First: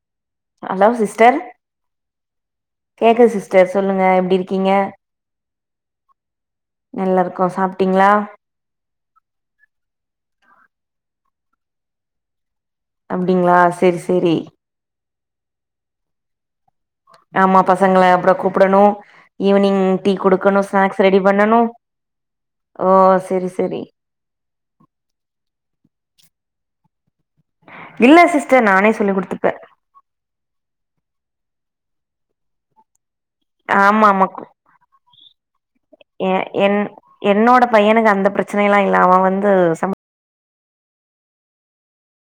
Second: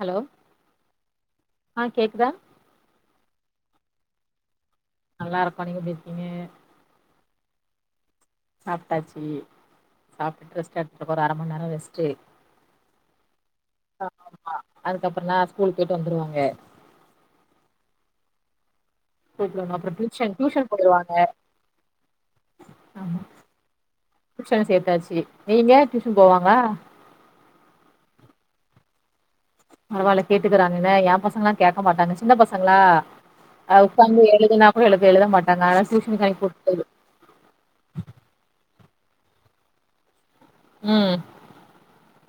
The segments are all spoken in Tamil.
ஹலோ ஹலோ சிஸ்டர் ஆ கேக்குதா கேக்குது சிஸ்டர் சொல்லுங்க எப்டிருக்கீங்க நல்லாருக்கோ நீங்க எப்டிருக்கீங்க நல்லாருக்கோ சாப்ட்டிங்களா சாப்ட்டாச்சி சாப்ட்டுட்டு ரெஸ்ட் எடுத்துட்டுருக்கோ ஒரு அர மண் நேரோ ரெஸ்ட்டு அப்டிங்களா செரி செரி அதுக்கப்பறோன ஸ்கூல் போய்ட்டு வந்துருவாங்க ஆமா பசங்கள அப்றோ கூப்டணு ஸ்கூல் போயிட்டு வந்தா ஈவினிங் அப்புறோ டீ டியூஷன் கொடுக்கணு டியூஷன் ஸ்நாக்ஸ் போயிருவாங்க ரெடி பண்ணணு ஓ செரி செரி டியூஷனு சேத்தாச்சு நீங்க டியூஷன் போவாங்க இல்ல சிஸ்டர் நானே சொல்லி குடுத்துப்பே பரவால்ல கேட்டுக்கிறாங்கங்க எ பசங்களா கேக்க மாட்டாங்க சின்ன பசங்களா அ ஆமா ஒக்காந்து ஆமா கு- எழுதுனா கூட எழுது எழுத மாட்டாங்க ஆனா டியூஷனுக்கு எ அனுப்பிவுட்டது என் என்னோட பையனுக்கு அந்த ப்ரச்சனை எல்லா இல்லா அவ வந்து சம ம்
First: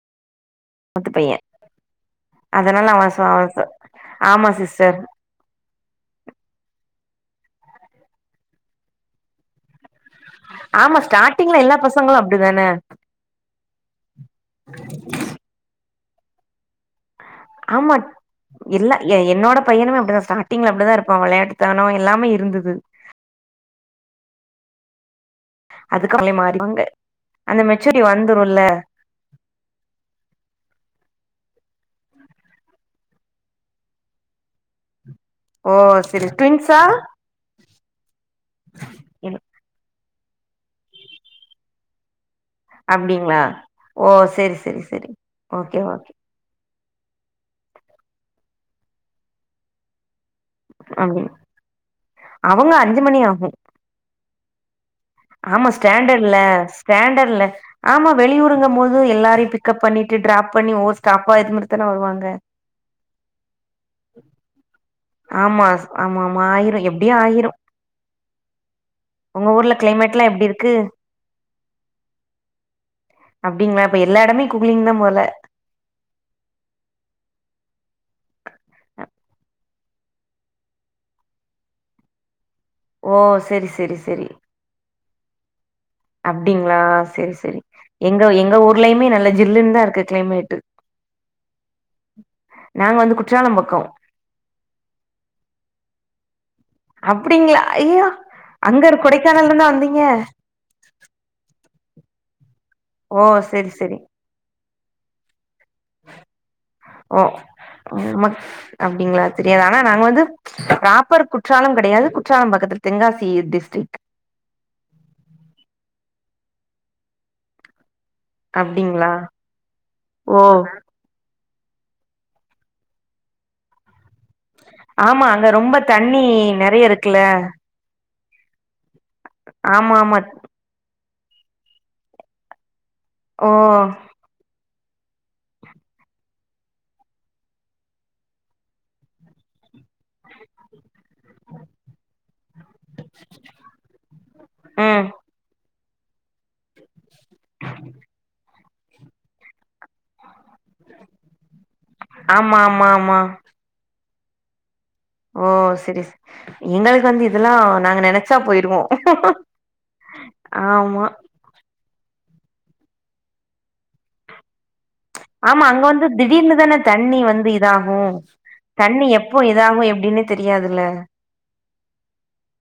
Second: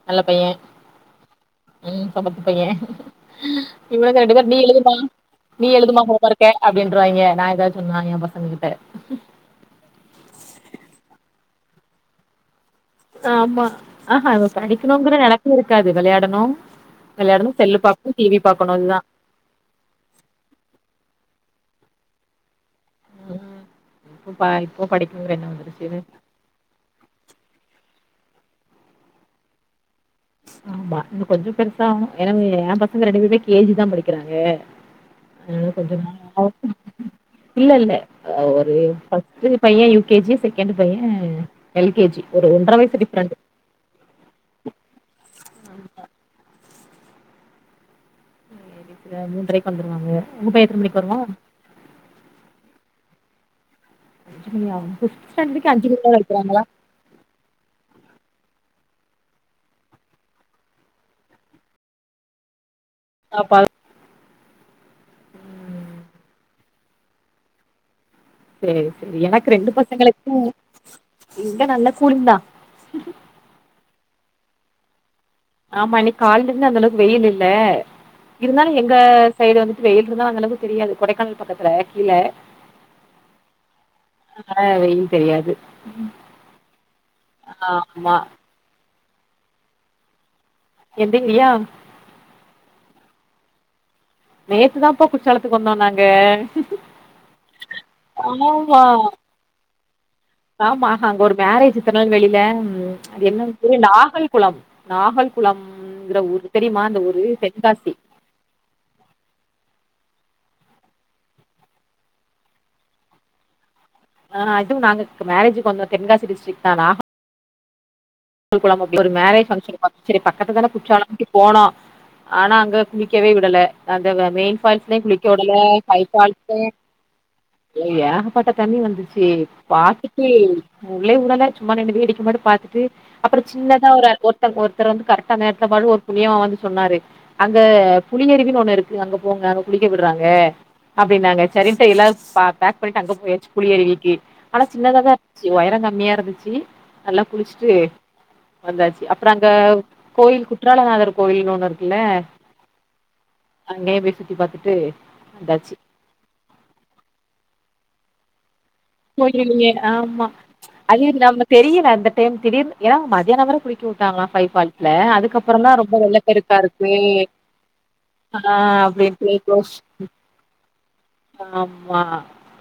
நல்ல பையே சமத்து பைய ம் சமத்து பையே அதனால அவ ச அவ இவனுங்க ரெண்டு ஆமா பேரு நீ எழுதும்மா சிஸ்டர் நீ எழுதுமா ஹோம்வொர்க்க அப்டின்றுவாய்ங்க நா ஏதாவ்து சொன்னா எ பசங்ககிட்ட ஆமா ஸ்டார்டிங்ல எல்லா பசங்களு அப்டிதான ஆமா ஆஹா இவ படிக்கணுங்கிற நெனப்பே இருக்காது வெளையாடணு வெளையாடணு செல்லு ஆமா பாக்கணு டிவி பாக்கணு இல்ல இதுதா எ என்னோட பையனுமே அப்டிதா ஸ்டார்டிங்ல அப்டிதா இருப்பா வெளையட்டு தானே எல்லாமே இருந்துது ஆனா இப்போ பா இப்போ படிக்ககினுங்குற என்னோ வந்துருச்சு [inaudible] வுங்களே மாறிவங்க அந்த மெச்சூரி வந்துருல்ல ஆமா இன்னு கொஞ்ச பெருசாவுணு எனங்கு ஏ பசங்க ரெண்டு பேருமே கே ஜி தா படிக்கிறாங்க ஓ செரி ட்வின்ஸா இல்லல்ல அ ஒரு ஃபஸ்ட்டு பையே யு கே ஜி செகண்ட்டு பையே எல் கே ஜி ஒரு ஒன்றரை வயசு டிஃப்ரெண்ட் அப்டிங்ளா ஓ செரி செரி செரி ஓகே ஓகே [inaudible] மூன்றக்கி வந்துருவாங்க உங்க பைய எத்தன மணிக்கு வருவா அப்டிங் அவுங்க அஞ்சு மணி ஆகு அஞ்சு மணியாகு சீஸ் ஆமா ஸ்டாண்டட்ல ஸ்டாண்டட்ல ஆமா வெளியூருங் போது எல்லாரையு பிக்கப் பண்ணிட்டு டிராப் பண்ணி ஓவ்வொரு ஸ்டாப்பா ஏத்து முட்டித்தான வருவாங்க ஸ்டாப்பா ஆமா ஆமா ஆமா ஆயிரு எப்டியு ஆயிரு சேரி செரி எனக்கு உங்க ரெண்டு ஊர்ல கிளைமேட்லா பசங்களுக்கு எப்டி இருக்கு இங்க நல்ல கூலிங்தா அப்டிங்ளா இப்ப எல்லா எடமே கூலிங்தா போல ஆமா இன்னிக் காலேருந்து அந்தளவுக் வெயில் இல்ல இருந்தாலு எங்க சைடு வந்துட்டு வெயில் இருந்தா அந்தளவுக்கு தெரியாது கொடைக்கானல் பக்கத்துல கீழ ஓ செரி செரி செரி அ வெயில் தெரியாது அப்டிங்ளா செரி செரி ஆமா எங்க எங்க ஊர்லயுமே நல்ல ஜில்லுன்தாருக்கு க்ளைமேட் எந்தங்கியா நாங்க வந்து குற்றால பக்கோ நேத்துதாப்பா குற்றாலத்துக்கு வந்தோ நாங்க அப்டிங்ளா ஐயோ ஆமா அங்கரு கொடைக்கானலருந்தா வந்தீங்க ஆமா அங்க ஒரு மேரேஜ் திருநெல்வேலில ம் ஓ அது என்ன செரி ஊரு செரி நாகல்குளம் நாகல் குளம்ங்ற ஊரு தெரியுமா அந்த ஊரு தென்காசி நமக் அப்டிங்ளா தெரியாது ஆனா நாங்க வந்து ப்ராப்பர் குற்றாலம் கெடையாது குற்றால பக்கத்துல தெங்காசி டிஸ்ட்ரிக் அ அதுவு நாங்க மேரேஜுக்கு வந்தோ தெங்காசி டிஸ்ட்டிரிக் தா ஆனா கல்குளம் அப்டி ஒரு அப்டிங்களா மேரேஜ் ஃபங்ஷன் செரி ஓ பக்கத்துலதான குற்றால போனோ ஆனா அங்க குளிக்கவே விடல அது வந் மெயின் ஃபால்ஸ்லயு ஆமா குளிக்க அங்க விடல ரொம்ப தண்ணி ஹைபால்ஸ்லயு நெறைய இருக்குல்ல எ ஏகப்பட்ட தண்ணி வந்துச்சு ஆமா ஆமா பாத்துட்டு உள்ளே உடல சும்மா நின்னு வேடிக்க மட்டு பாத்துட்டு அப்றோ ஓ சின்னதா ஒரு ஆள் போட் ஒருத்தரு வந்து கரட்டா அந்த நேரத்துல பா ஒரு புன்னியவா வந்து சொன்னாரு அங்க புலியருவினு ஒண்ணு இருக்கு அங்க போங்க அங்க குளிக்க விட்றாங்க அப்டினாங்க சேரின்ட்டு எல்லாரு பேக் பண்ணிட்டு அங்க போயாச்சு புளி அறிவிக்கி ஆனா ம் சின்னதாதாருந் ச்சி ஒயர கம்மியாருந்துச்சு நல்லா குளிச் சுட்டு வந்தாச்சு அப்றோ அங்க கோயில் கு குற்றாலநாதர் கோயில்னு ஒண்ணு இருக்குல ஆமா ஆமா ஆமா அங்கையு போய் சுத்தி பாத்துட்டு ஓ வந்தாச்சு. செரி செரி எங்களுக்கு வந்து இதெல்லா நாங்க நெனச்சா போயிருவோ போய்ருவிங்க ஆமா அது ஆமா இல்லாம தெரியல அந்த டைம் திடீர்னு ஏனா மதியான வர குளிக்கவிட்டாங்ளா பைஃபால்ஸ்ல ஆமா அங்க வந்து திடீர்னு தான தண்ணி வந்து இதாகு ஆ தண்ணி அப்படின்ட்டு எப்போ யோசி இதாகு எப்டினே தெரியாதுல ஆமா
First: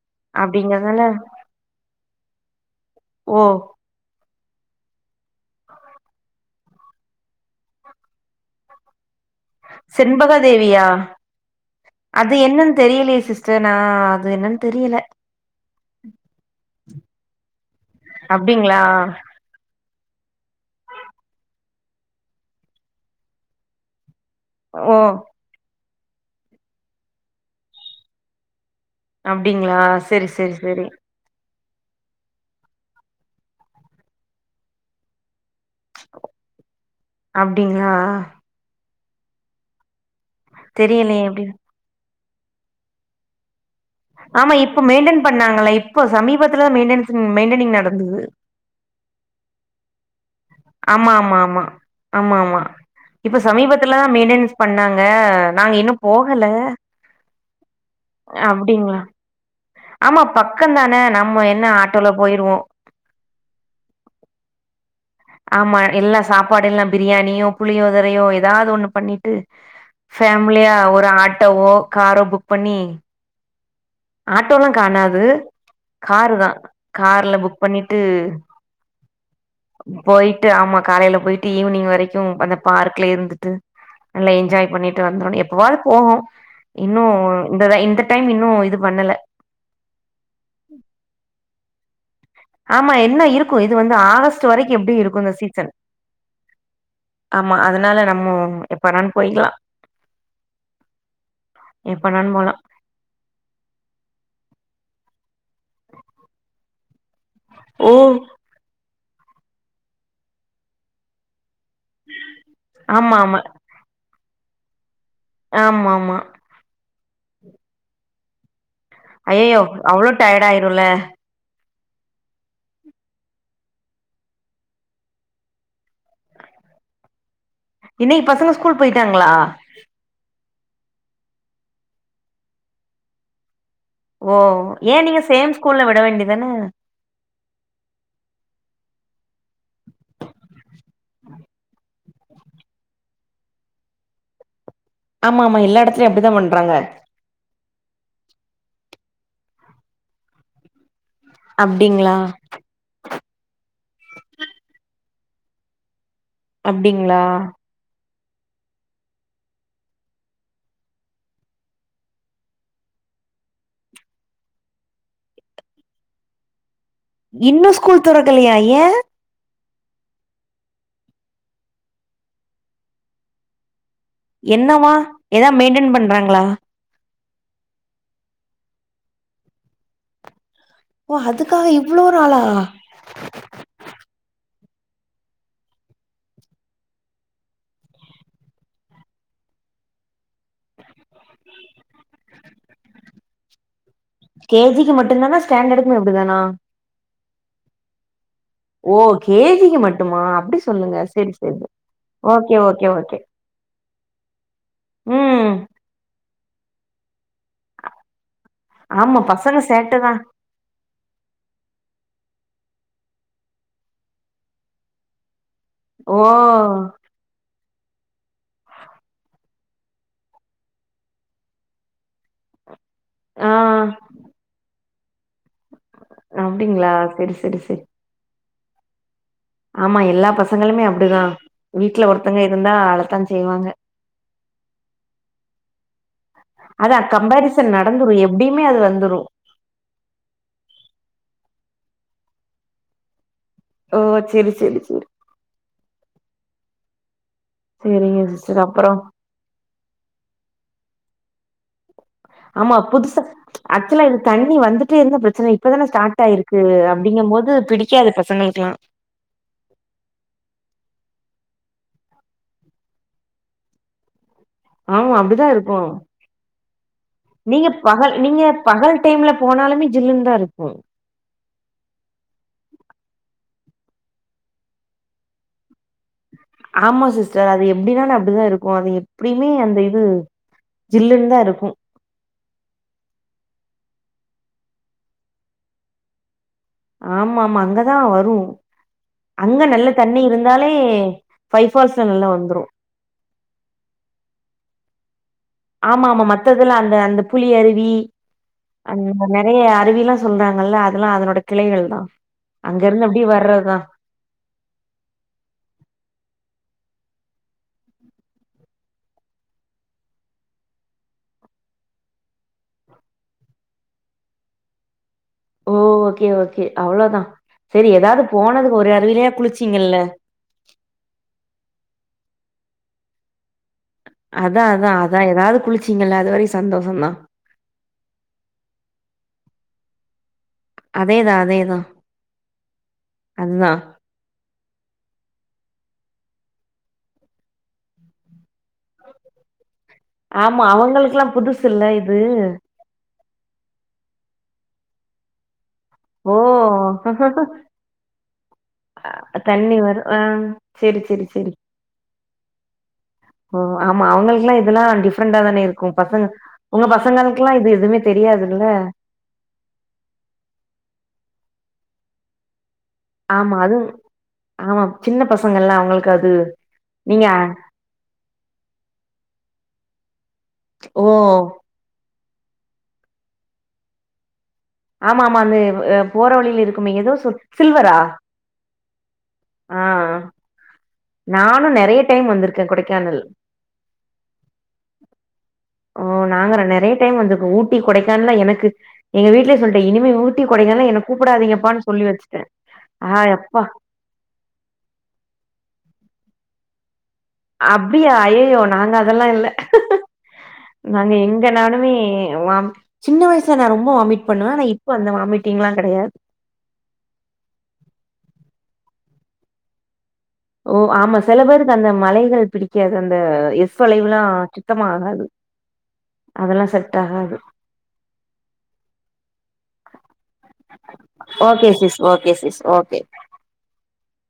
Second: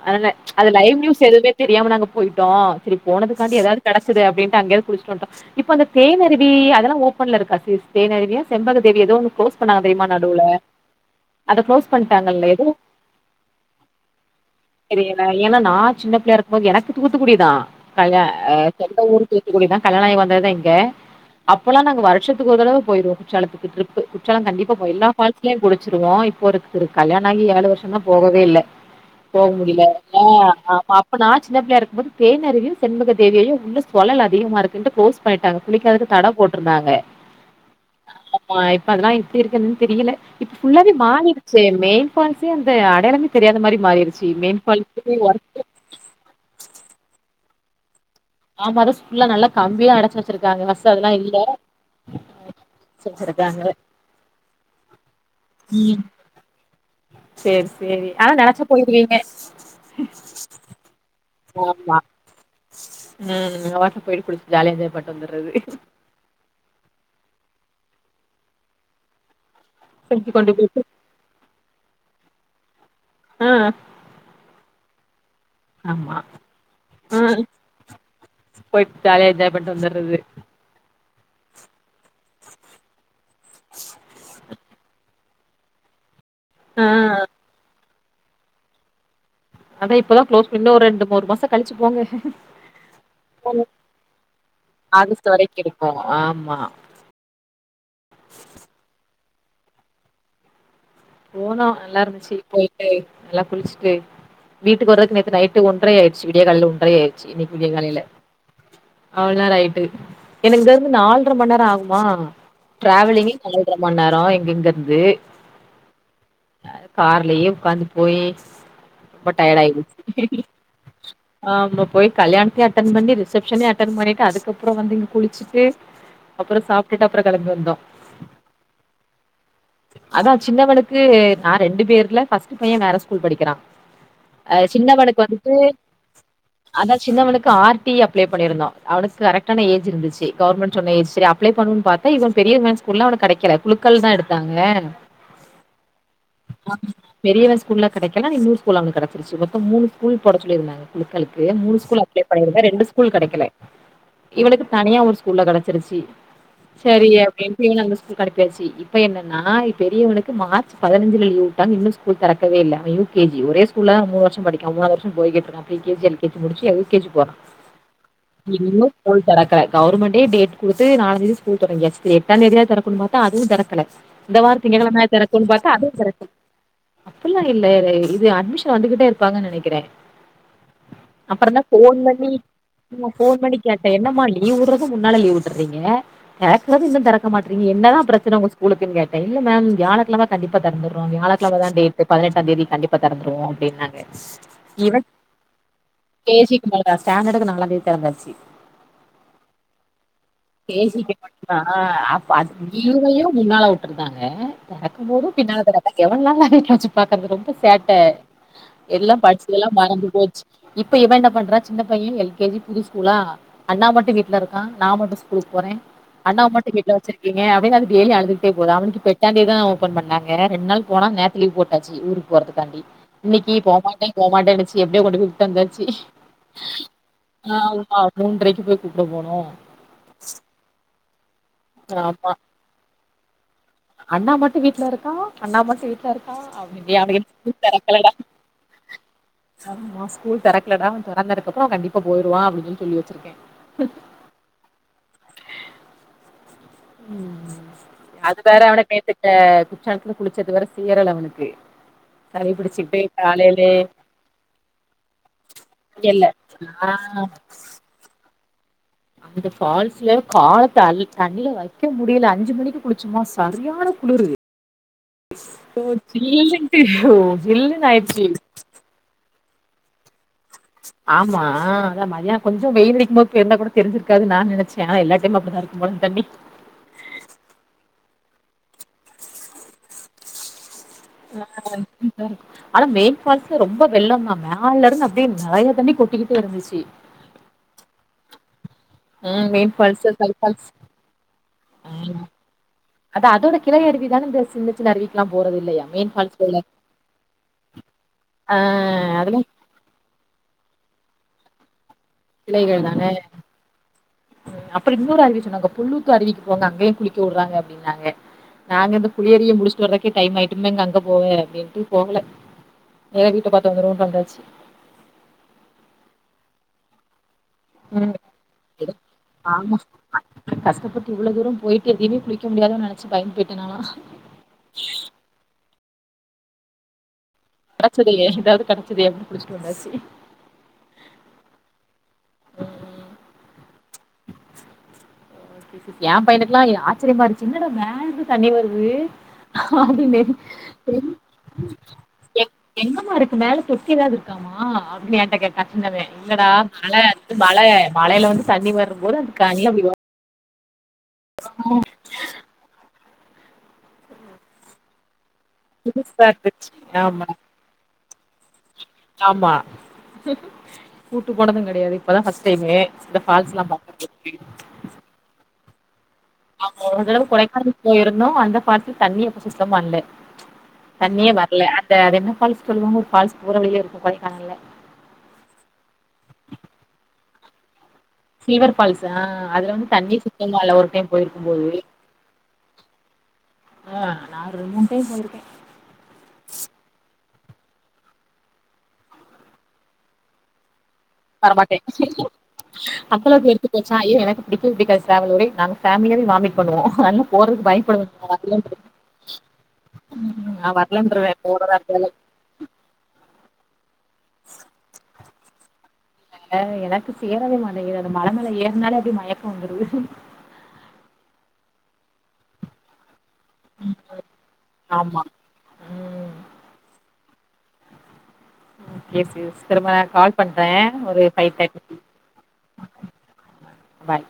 ஆனா அது லைவ் அப்டிங்கறதுனால நியூஸ் எதுமே தெரியாம நாங்க போயிட்டோ சேரி ஓ போனதுக்காண்டி ஏதாது கெடச்சுதே அப்டிண்டு அங்கே குளிச்சுட்டு வண்டோ இப்ப அந்த தேனருவி அதெல்லா ஓப்பன்ல இருக்கா சிஸ் தேனருவியா செம்பக தேவியா ஏதோ ஒன்னு க்ளோஸ் பண்ணங்க தெரியுமா செண்பக நடுவுல தேவியா அத க்ளோஸ் பண்டாங்க ஏதோ தெரியலயே சிஸ் டன் நா அது என்னனு தெரில ஏனா நா சின்ன புள்ளையா இருக்குபோது எனக்கு தூத்துக்குடிதா கல்யா ஆ அப்டிங்களா சொந்த ஊரு தூத்துக்குடி தா கல்யனோ ஆயி வந்ததுதா இங்க அப்போலா நாங்க வருஷத்துக்கு ஒரு தடவ போயிருவோ குற்றாலத்துக்கு ட்ரிப் குற்றாலோ கண்டிப்பா போய் ஓ எல்லா ஃபால்ஸ்லயு குளிச்சிருவோ இப்போ இருக்கு கல்யாண ஆகி ஏழு வருஷோ தா போகவே இல்ல போக அப்டிங்களா முடியல ஆ செரி செரி செரி அப்ப நான் சின்ன பிள்ளயா இருக்கு போது தேனருவியு செண்முக தேவியு உள்ள சுழல் அதிகமா இருக்குண்டு க்ளோஸ் பண்டாங்க குழிக்கததுக்கு தட போட்ருந்தாங்க அப்டிங்ளா ஆ இப்ப அதெல்லா எப்டி இருக்குதுன்னு தெரியல இப்ப ஃபுல்லாவே தெரியலையே எப்டி மாறிடுச்சு மெயின் ஃபால்ஸே அ அடையாளமே தெரியாத மாரி மாறிருக் ஆமா இப்ப மெயின்டென் பண்ணாங்கல்லே இப்ப சமீபத்துலதா மெடேன்ஸ் மெயின்டெனிங் நடந்தது ஆமா அதா ஸ்குல்லா நல்லா கம்மியா அடைச்சு வச்சிருக்காங்க ஃபஸ்ட்டு அதெல்லா இல்ல ஆமாமா அடைச்சு இப்ப வச்சிருக்காங்க. சமீபத்துலதா மெயின்டெனன்ஸ் பண்ணாங்க நாங்க இன்னும் ம். போகல சரி சரி ஆனா நெனச்சா அப்டிங்களா போய்ருவீங்க ஆமா பக்கதான நம்ம என்ன ஆமா. ஆட்டோல போயிருவோ ம் வாட்டு போய்டு குழிச்சுட்டு ஜாலியாக என்ஜாய் பன்ட் ஆமா எல்லா சாப்பாடெல்லா பிரியாணியோ புளியோதரையோ ஏதாவது ஒண்ணு பண்ணிட்டு தூக்கி கொண்டு ஃபேமிலியா போயிட்டு ஒரு ஆட்டோவோ காரோ புக் பண்ணி ம் ஆட்டோல்லா காணாது ஆமா காரு தான் ஆ கார்ல புக் பண்ணிட்டு போயிட்டு ஜாலியா என்ஜாய் பண்ட்டு வந்துர்றது போய் ட்டு ஆமா காலையில போய்ட்டு ஈவினிங் வரைக்கு அந்த பார்க்லே இருந்துட்டு நல்லா என்ஜாய் பண்ணிட்டு வந்துருனு எப்பவாவது போவோ ஆ இன்னு இந்த இந்த டைம் இன்னு இது பண்ணல அத இப்பதா க்ளோஸ் பின்னு ஒரு ரெண்டு மூனு மாசோ கழிச்சு போங்க ஆமா இன்னு இருக்கும் இது வந்து ஆகஸ்ட் வரைக்கு எப்டியு இருக்கு ஆகஸ்ட் இந்த வரைக்கு சீசன் இருக்கு ஆமா ஆமா அதனால நம்ம எப்ப னாலும் போயிக்கலா போனோ நல்லா எப்பனாலும் இருந்துச்சு போலாம். போய் ய் நல்லா குளிச்சிட்டு வீட்டுக்கு வரதுக்கு நேத்து நைட்டு ஒன்டறை ஆயடுச்சு விடியா கால ஒன்டறை ஆய் இன்னைக்கு விடிய ஓ காலைல அவ்ள நேரோ ஆயிட்டு எனக்கு இங்க இருந்து நால்ர மண்நேரோ ஆகு மா ஆமா டிரவலிங்கே ஆமா நால்ற மண்நேரோ இங் இங்கருந்து ஆமாமா கார்லயே உட்காந்து போயி ஐயயோ அவ்ளோ டயர்ட் ஆயிரும்ல ஆம போய் கல்யாணத்தையு அட்டென் பண்ணி ரிசப்ஷன யு அட்டன் பண்ணிட்டு அதுக்கப்ரோ வந்து இங்க குளிச்சிட்டு அப்ரோ சாப்டுட்டு அப்ரோ கெளம்பி வந்தோ இன்னைக்கு பசங்க ஸ்கூல் போயிட்டாங்களா அதா சின்னவனுக்கு நா ரெண்டு பேர்ல ஃபர்ஸ்ட் பையே வேற ஸ்கூல் படிக்கிறா ஓ அ ஏன் நீங்க சின்னவனுக்கு வந்துட்டு சேம் ஸ்கூல்ல விட வேண்டியதான அதா சின்னவனுக்கு ஆர் டி அப்ளே பண்ணிருந்தோ அவனுக்கு கரெக்டான ஏஜ் இருந்துச்சு கவர்மெண்ட் சொன்ன ஏஜ் சரி அப்ளை பண்ணும் பாத் தா இவன் பெரிய வ ஸ்கூல்ல அவனுக்கு கிடைக்கல குழுக்கள் தா எடுத்தாங்க ஆமாமா எல்லா எடத்துலயு அப்டிதா பண்றாங்க பெரியன் ஸ்கூல்ல கெடைக்கல இன்னூரு ஸ்கூல்ல அவனுக்கு கிடைச்சிருச்சி மொத்தோ மூணு ஸ்கூல் போட சொல்லிருந்தாங்க குலுக்கல் இது மூனு ஸ்கூல் அப்டிங்களா அப்லெ பண்ணிருந்தே ரெண்டு ஸ்கூல் கெடைக்கல இவனுக்கு தனியா ஒரு ஸ்கூல்ல கெடச்சிருச்சு சரி அப்டிங்களா அப்டின்டு இனி அந்த ஸ்க் கூளுக்கு அனுப்பியாச்சு இப்ப என்னன்னா பெரியவனுக்கு மார்ச் பதினஞ்சு லீவ் விட்டாங்க இன்னும் ஸ் ஸ்கூல் தெரக்கவே இல்ல அவெ யூ கே ஜி ஒரே ஸ்கூல்ல தா மூணு வருஷம்படிக்கா மூணாவது வருஷம் போய் கிட்டு இருக்கான் pre K G L K G முடிச்சு யூ கே ஜி போறான். இன்னு ஸ்கூல் தெறக்கலையா ஏ இன்னும் ஸ்கூல் தெறக்கல கவர்மெண்டே டேட் குடுத்து நாலாந்தேதி ஸ்கூல் தொடங்கியாச்சு எட்டாந்தேதி தெறக்கணு பாத்தா அதுவு தெறக்கல இந்த வார என்னவா திங்ககெழமயாது ஏதா தெறக்கும்ன்னு பாத்தா மெயின்டென் அதுவு தெறக்கல பண்றாங்களா அப்டில்லா இல்ல இது அட்மிஷன் வந்துகிட்டே இருப்பாங்கன் நெனக்குறே ஓ அப்பறந்தா அதுக்காக ஃபோன் இவ்ளோ பண்ணி நாளா ஃபோன் பண்ணி கேட்டே என்னம்மா லீவுறது முன்னால லீவ் விட்றீங்க நேத்துல இருந்து இன்னு தெறக்க மாட்றீங்க என்னதா பிரச்சன உங்க ஸ்கூலுக்குன்னு கேட்டே இல்ல மேம் வியாழக்கெழம கண்டிப்பா தெறந்துடுவோ வியாழக்கெழமதா டேட்டு பதினெட்டா தேதி கண்டிப்பா தெறந்துருவோ அப்டினாங்க இவ என்னன ஸ்டாண்டடுக்குமே அப்டிதா கே ஜிக்கு இல்லா ஸ்டாண்டடுக்கு நாலந்தேதி தெரந்தாச்சு ஓ கேஜிக்கு மட்டுமா அப்டி சொல்லுங்க பேசிக்க செரி மட்டனா செரி அ அது ஓகே ஓகே ஓகே இவைகளையு முன்னால வந்தாங்க தெரக்கும்போதும் ம் பின்னால எவன்லா அச்சு பாக்கறது ரொம்ப சேட்ட எல்லா ஆமா பசங்க படுச்சதெல்லா மறந்து சேட்டதா போச்சு இப்ப இவ என்ன பண்றா சின்ன பைய எல் கே ஜி புது ஸ்கூலா அண்ணா மட்டு வீட்ல இருக்கா நா மட்டு ஸ்கூலுக்கு போறே ஓ அண்ணாவ மட்டு வீட்ல வச்சிருக்க எப்டிங்க அபினாகுட்டி ஏ அழுது கிட்ட போதா அவனுக்கு எட்டாந் தேதி தா ஓபன் பண்ணாங்க ரெண்டு நாள் போன நேத்து லீ்வ் போட்டாச்சி போறதுக்காண்டி இன்னைக்கி ஆ போமாட்டே போமாட்டேன்னுச்சு எப்டியோ கொண்டு போய் விட்டுட்டு வந்தாச்சு அப்டிங்களா செரி செரி செரி ஆமா மூன்ரைக்கு போய் கூப்ட போனு ஆமா எல்லா பசங்களுமே அப்டிதா வீட்ல ஆமா ஒருத்தங்க இருந்தா அழத்தா செய்வாங்க அண்ணா மட்டு வீட்ல இருக்கா அண்ணா மட்டு வீட்ல இருக்கா அப்டி அதா டே அவனுக்கு ஸ்கூல் கம்பாரிசன் தெரக்கலடா நடந்துரு எப்டியுமே அது வந்துரு ஆமா ஸ்கூல் தெரக்கலடா தொறந்ததுக்கு அப்பறோ கண்டிப்பா போய்டுவா அப்டினு சொல்லி வச்சுருக்கே ஓ செரி செரி செரி [inaudible] செரிங்க அது வேற சிஸ்டர் அவன அப்றோ நேத்துகிட்ட குற்றாலத்ல குளிச்சது வேற சேரல அவனுக்கு சளி ஆமா பிடிச்சுக்கிட்டு புதுசா காலையிலே ஆக்சுவலா இது தண்ணி வந்துட்டே இருந்தா பிரச்சன இப்பதான ஸ்டாட் இல்ல ஆயிருக்கு க்கு ஆ அப்டிங்க போது பிடிக்காது பசங்களுக்கெல்லா இந்த ஃபால்ஸ்ல கால தண்ணீல வக்க முடியல அஞ்சு மணிக்கு குளிச்சோமா சரியான குளுரு ஆமா அப்டிதா இருக்கு ஜில்லுலெண்டு ஓ நீங்க பகல் நீங்க பகல் டைம்ல போனாலுமே ஜில்லு தா இருக்கு ஆமா மதியான கொஞ்சோ வெயில் அடிக்கும்போது போய் இருந்தா கூட தெருஞ்சு இருக்காது நா நெனச்சே ஆனா எல்லா டைமு அப்டிதா இரு மொத தண்ணி ஆமா சிஸ்டர் அது எப்டினா அப்டிதா இருக்கு அது எப்டியுமே அந்த இது ஜில்லுன்னு தா இருக்கு ஆ ஆனா மெயின் ஃபால்ஸ் ரொம்ப வெள்ள தா மேல இருந்து அப்டியே நெறய தண்ணி கொட்டிக்கிட்டே இருந்துச்சு ஆமா ஆமா அங்கதா வரு ம் அங்க மெயின் நல்ல ஃபால்ஸு தண்ணி சைட் இருந்தாலே பைபால்ஸ்ல நல்லா வந்துரு அத அதோட கிளை அருவிதான இந்த சின்ன சின்ன அருவி ஆமா ஆமா மத்ததெல்லா அந்த அந்த புலி அருவி ஆ அ அதெல்லா நெறய அருவி எல்லா சொல்றாங்கல்ல அதெல்லா அதனோட கிளைகள் தா அங்க கிளைகள் தான இருந்து அப்டியே வர்றதுதா அப்பற இன்னோரு அருவி சொன்னாங்க புள்ளூத்து அருவிக்கு அங்கேயு குளிக்க விடுறாங்க அப்டினாங்க நாங்க இந்த குளியலையே முடிச்சுட்டு வர்றதுக்கே டைம் ஆயிட்டு இங்க எங்க அங்க போக அப்டின்ட்டு போகல ஏதோ வீட்ட பாத்து வந்துரூவோன் வந்தாச்சு ஓ ஓகே ஓகே அவ்வளோதா சேரி ம் ஏதாவது போனதுக்கு ஒரு ஏதோ அருவிலயாத் ஆமா குளிச்சிங்கல்ல கஷ்டப்பட்டு இவ்வளவு தூரம் போயிட்டு எதுலியுமே குளிக்க முடியாதோன்னு நெனச்சு பயந்து போயிட்டே நாலா அதா அதா அதா ஏதாவது குளிச்சிங்கல்ல அதுவரைக்கும் சந்தோஷம் தா [unintelligible] இதாவது கடச்சிதே அப்புடின்னு குளிச்சிட்டு வந்தாச்சு அதேதா அதேதா அதுதா இல்ல சிஸ் ஏன் பையனுக்ககுல்லா எ ஆச்சரியமா இருச்சு என்னடா மேல்து தண்ணி வருது ஆமா அவங்களுக்குல்லா புதுசு இல்ல இது [unintelligible] எங்கம்மா இருக்கு மேல தொட்டி ஏதாவது இருக்காமா அப்புடின்னு என்ட்ட கேக் கட்னது ஓ இல்லடா மலை அந்து மலை மலையில வந்து தண்ணி வரும்போது அதுக்கு கனி தண்ணி அப்புடி வ வரு ஆ சேரி சேரி சேரி ம் ஓ ஆமா அவங்கள்க்குல்லா இதெல்லாம் டிஃப்ரண்ட்டா தானே இருக்கும் பசங்க புதுசா இருந்துச்சு உங்க ஆமா பசங்களுக்குல்லா இது எதுவுமே தெரியாதுல்ல ஆமா கூட்டு போனதும் கிடையாது இப்பதா ஃபர்ஸ்ட் டைமு இந்த ஆமா ஃபால்ஸ்லா அதுவும் பாக்கறதுக்கு ஆமா சின்ன பசங்கல்லா அவங்களுக்கு அது நாங்க ஒருதடவ நீங்க கொடைக்கானல் போயிருந்தோ அந்த ஸ்பாட்ல தண்ணி அப்ப சுத்தமா இல்ல ஓ தண்ணியே வர்ல அந்த அது என்ன ஃபால்ஸ் சொல்லுவாங்க ஒரு ஃபால்ஸ் போற வழிலயே இருக்கும் கொடைக்கானல்ல ஆமா ஆமா அந்த எ அ போற வழியில இருக்குமே ஏதோ சொல் சில்வரா சில்வர் ஃபால்ஸா அதுல வந்து தண்ணி சுத்தமா இல்ல ஒரு டைம் போயிருக்கும் போது நானும் நெறைய டைம் வந்திருக்கேன் கொடைக்கானல் ஆ நா ரெண்ட் மூன் டைம் போயிருக்கே ஓ நாங்க நா நெறைய டைம் வந்துருக்கோ ஊட்டி கொடைக்கானல்லா எனக்கு எங்க வீட்லே சொல்ட்டேன் இனிமே ஊட்டி கொடைக்கானல்லா என்ன வரமாட்டே கூப்புடாதீங்கப்பான்னு சொல்லி வச்சுட்டேன் ஆ எப்பா ச்சா ஐயோ எனக்கு பிடிக்கவே பிக்காது டிராவல் [unintelligible] நாங்க ஃபேமிலியாவே வாமிட் பண்ணுவோ [unintelligible] அப்டியா ஐய்யய்யோ நாங்க அதெலா இல்ல நான் நாங்க வரலன்றுவேன் போறதா எங்கனாலுமே இருந்தாலும் எ வாம்ட் சின்ன வயசுல நா ரொம்போ வாமிட் பண்ணுவே நா இப்ப அந்த வாமிட்டிங்ல்லா கிடையாது அ எனக்கு சேரவே மாட்டேங்குது அந்த மல மேல ஏறனாலே அப்டியே மயக்கோ வந்துடுது ஓ ஆமா சில பேருக்கு அந்த மலைகள் பிடிக்காது அந்த இஸ் ஸ் வளைவுலா சுத்தமா ஆமா ஆகாது ம் அதெல்லா செட் ஆகாது ஓகே சிஸ் திரும்ப நா கால் பண்றேன் ஒரு ஃபைவ் ஓகே தேட்டிங்கி சிஸ் ஓகே சிஸ் ஓகே பாய்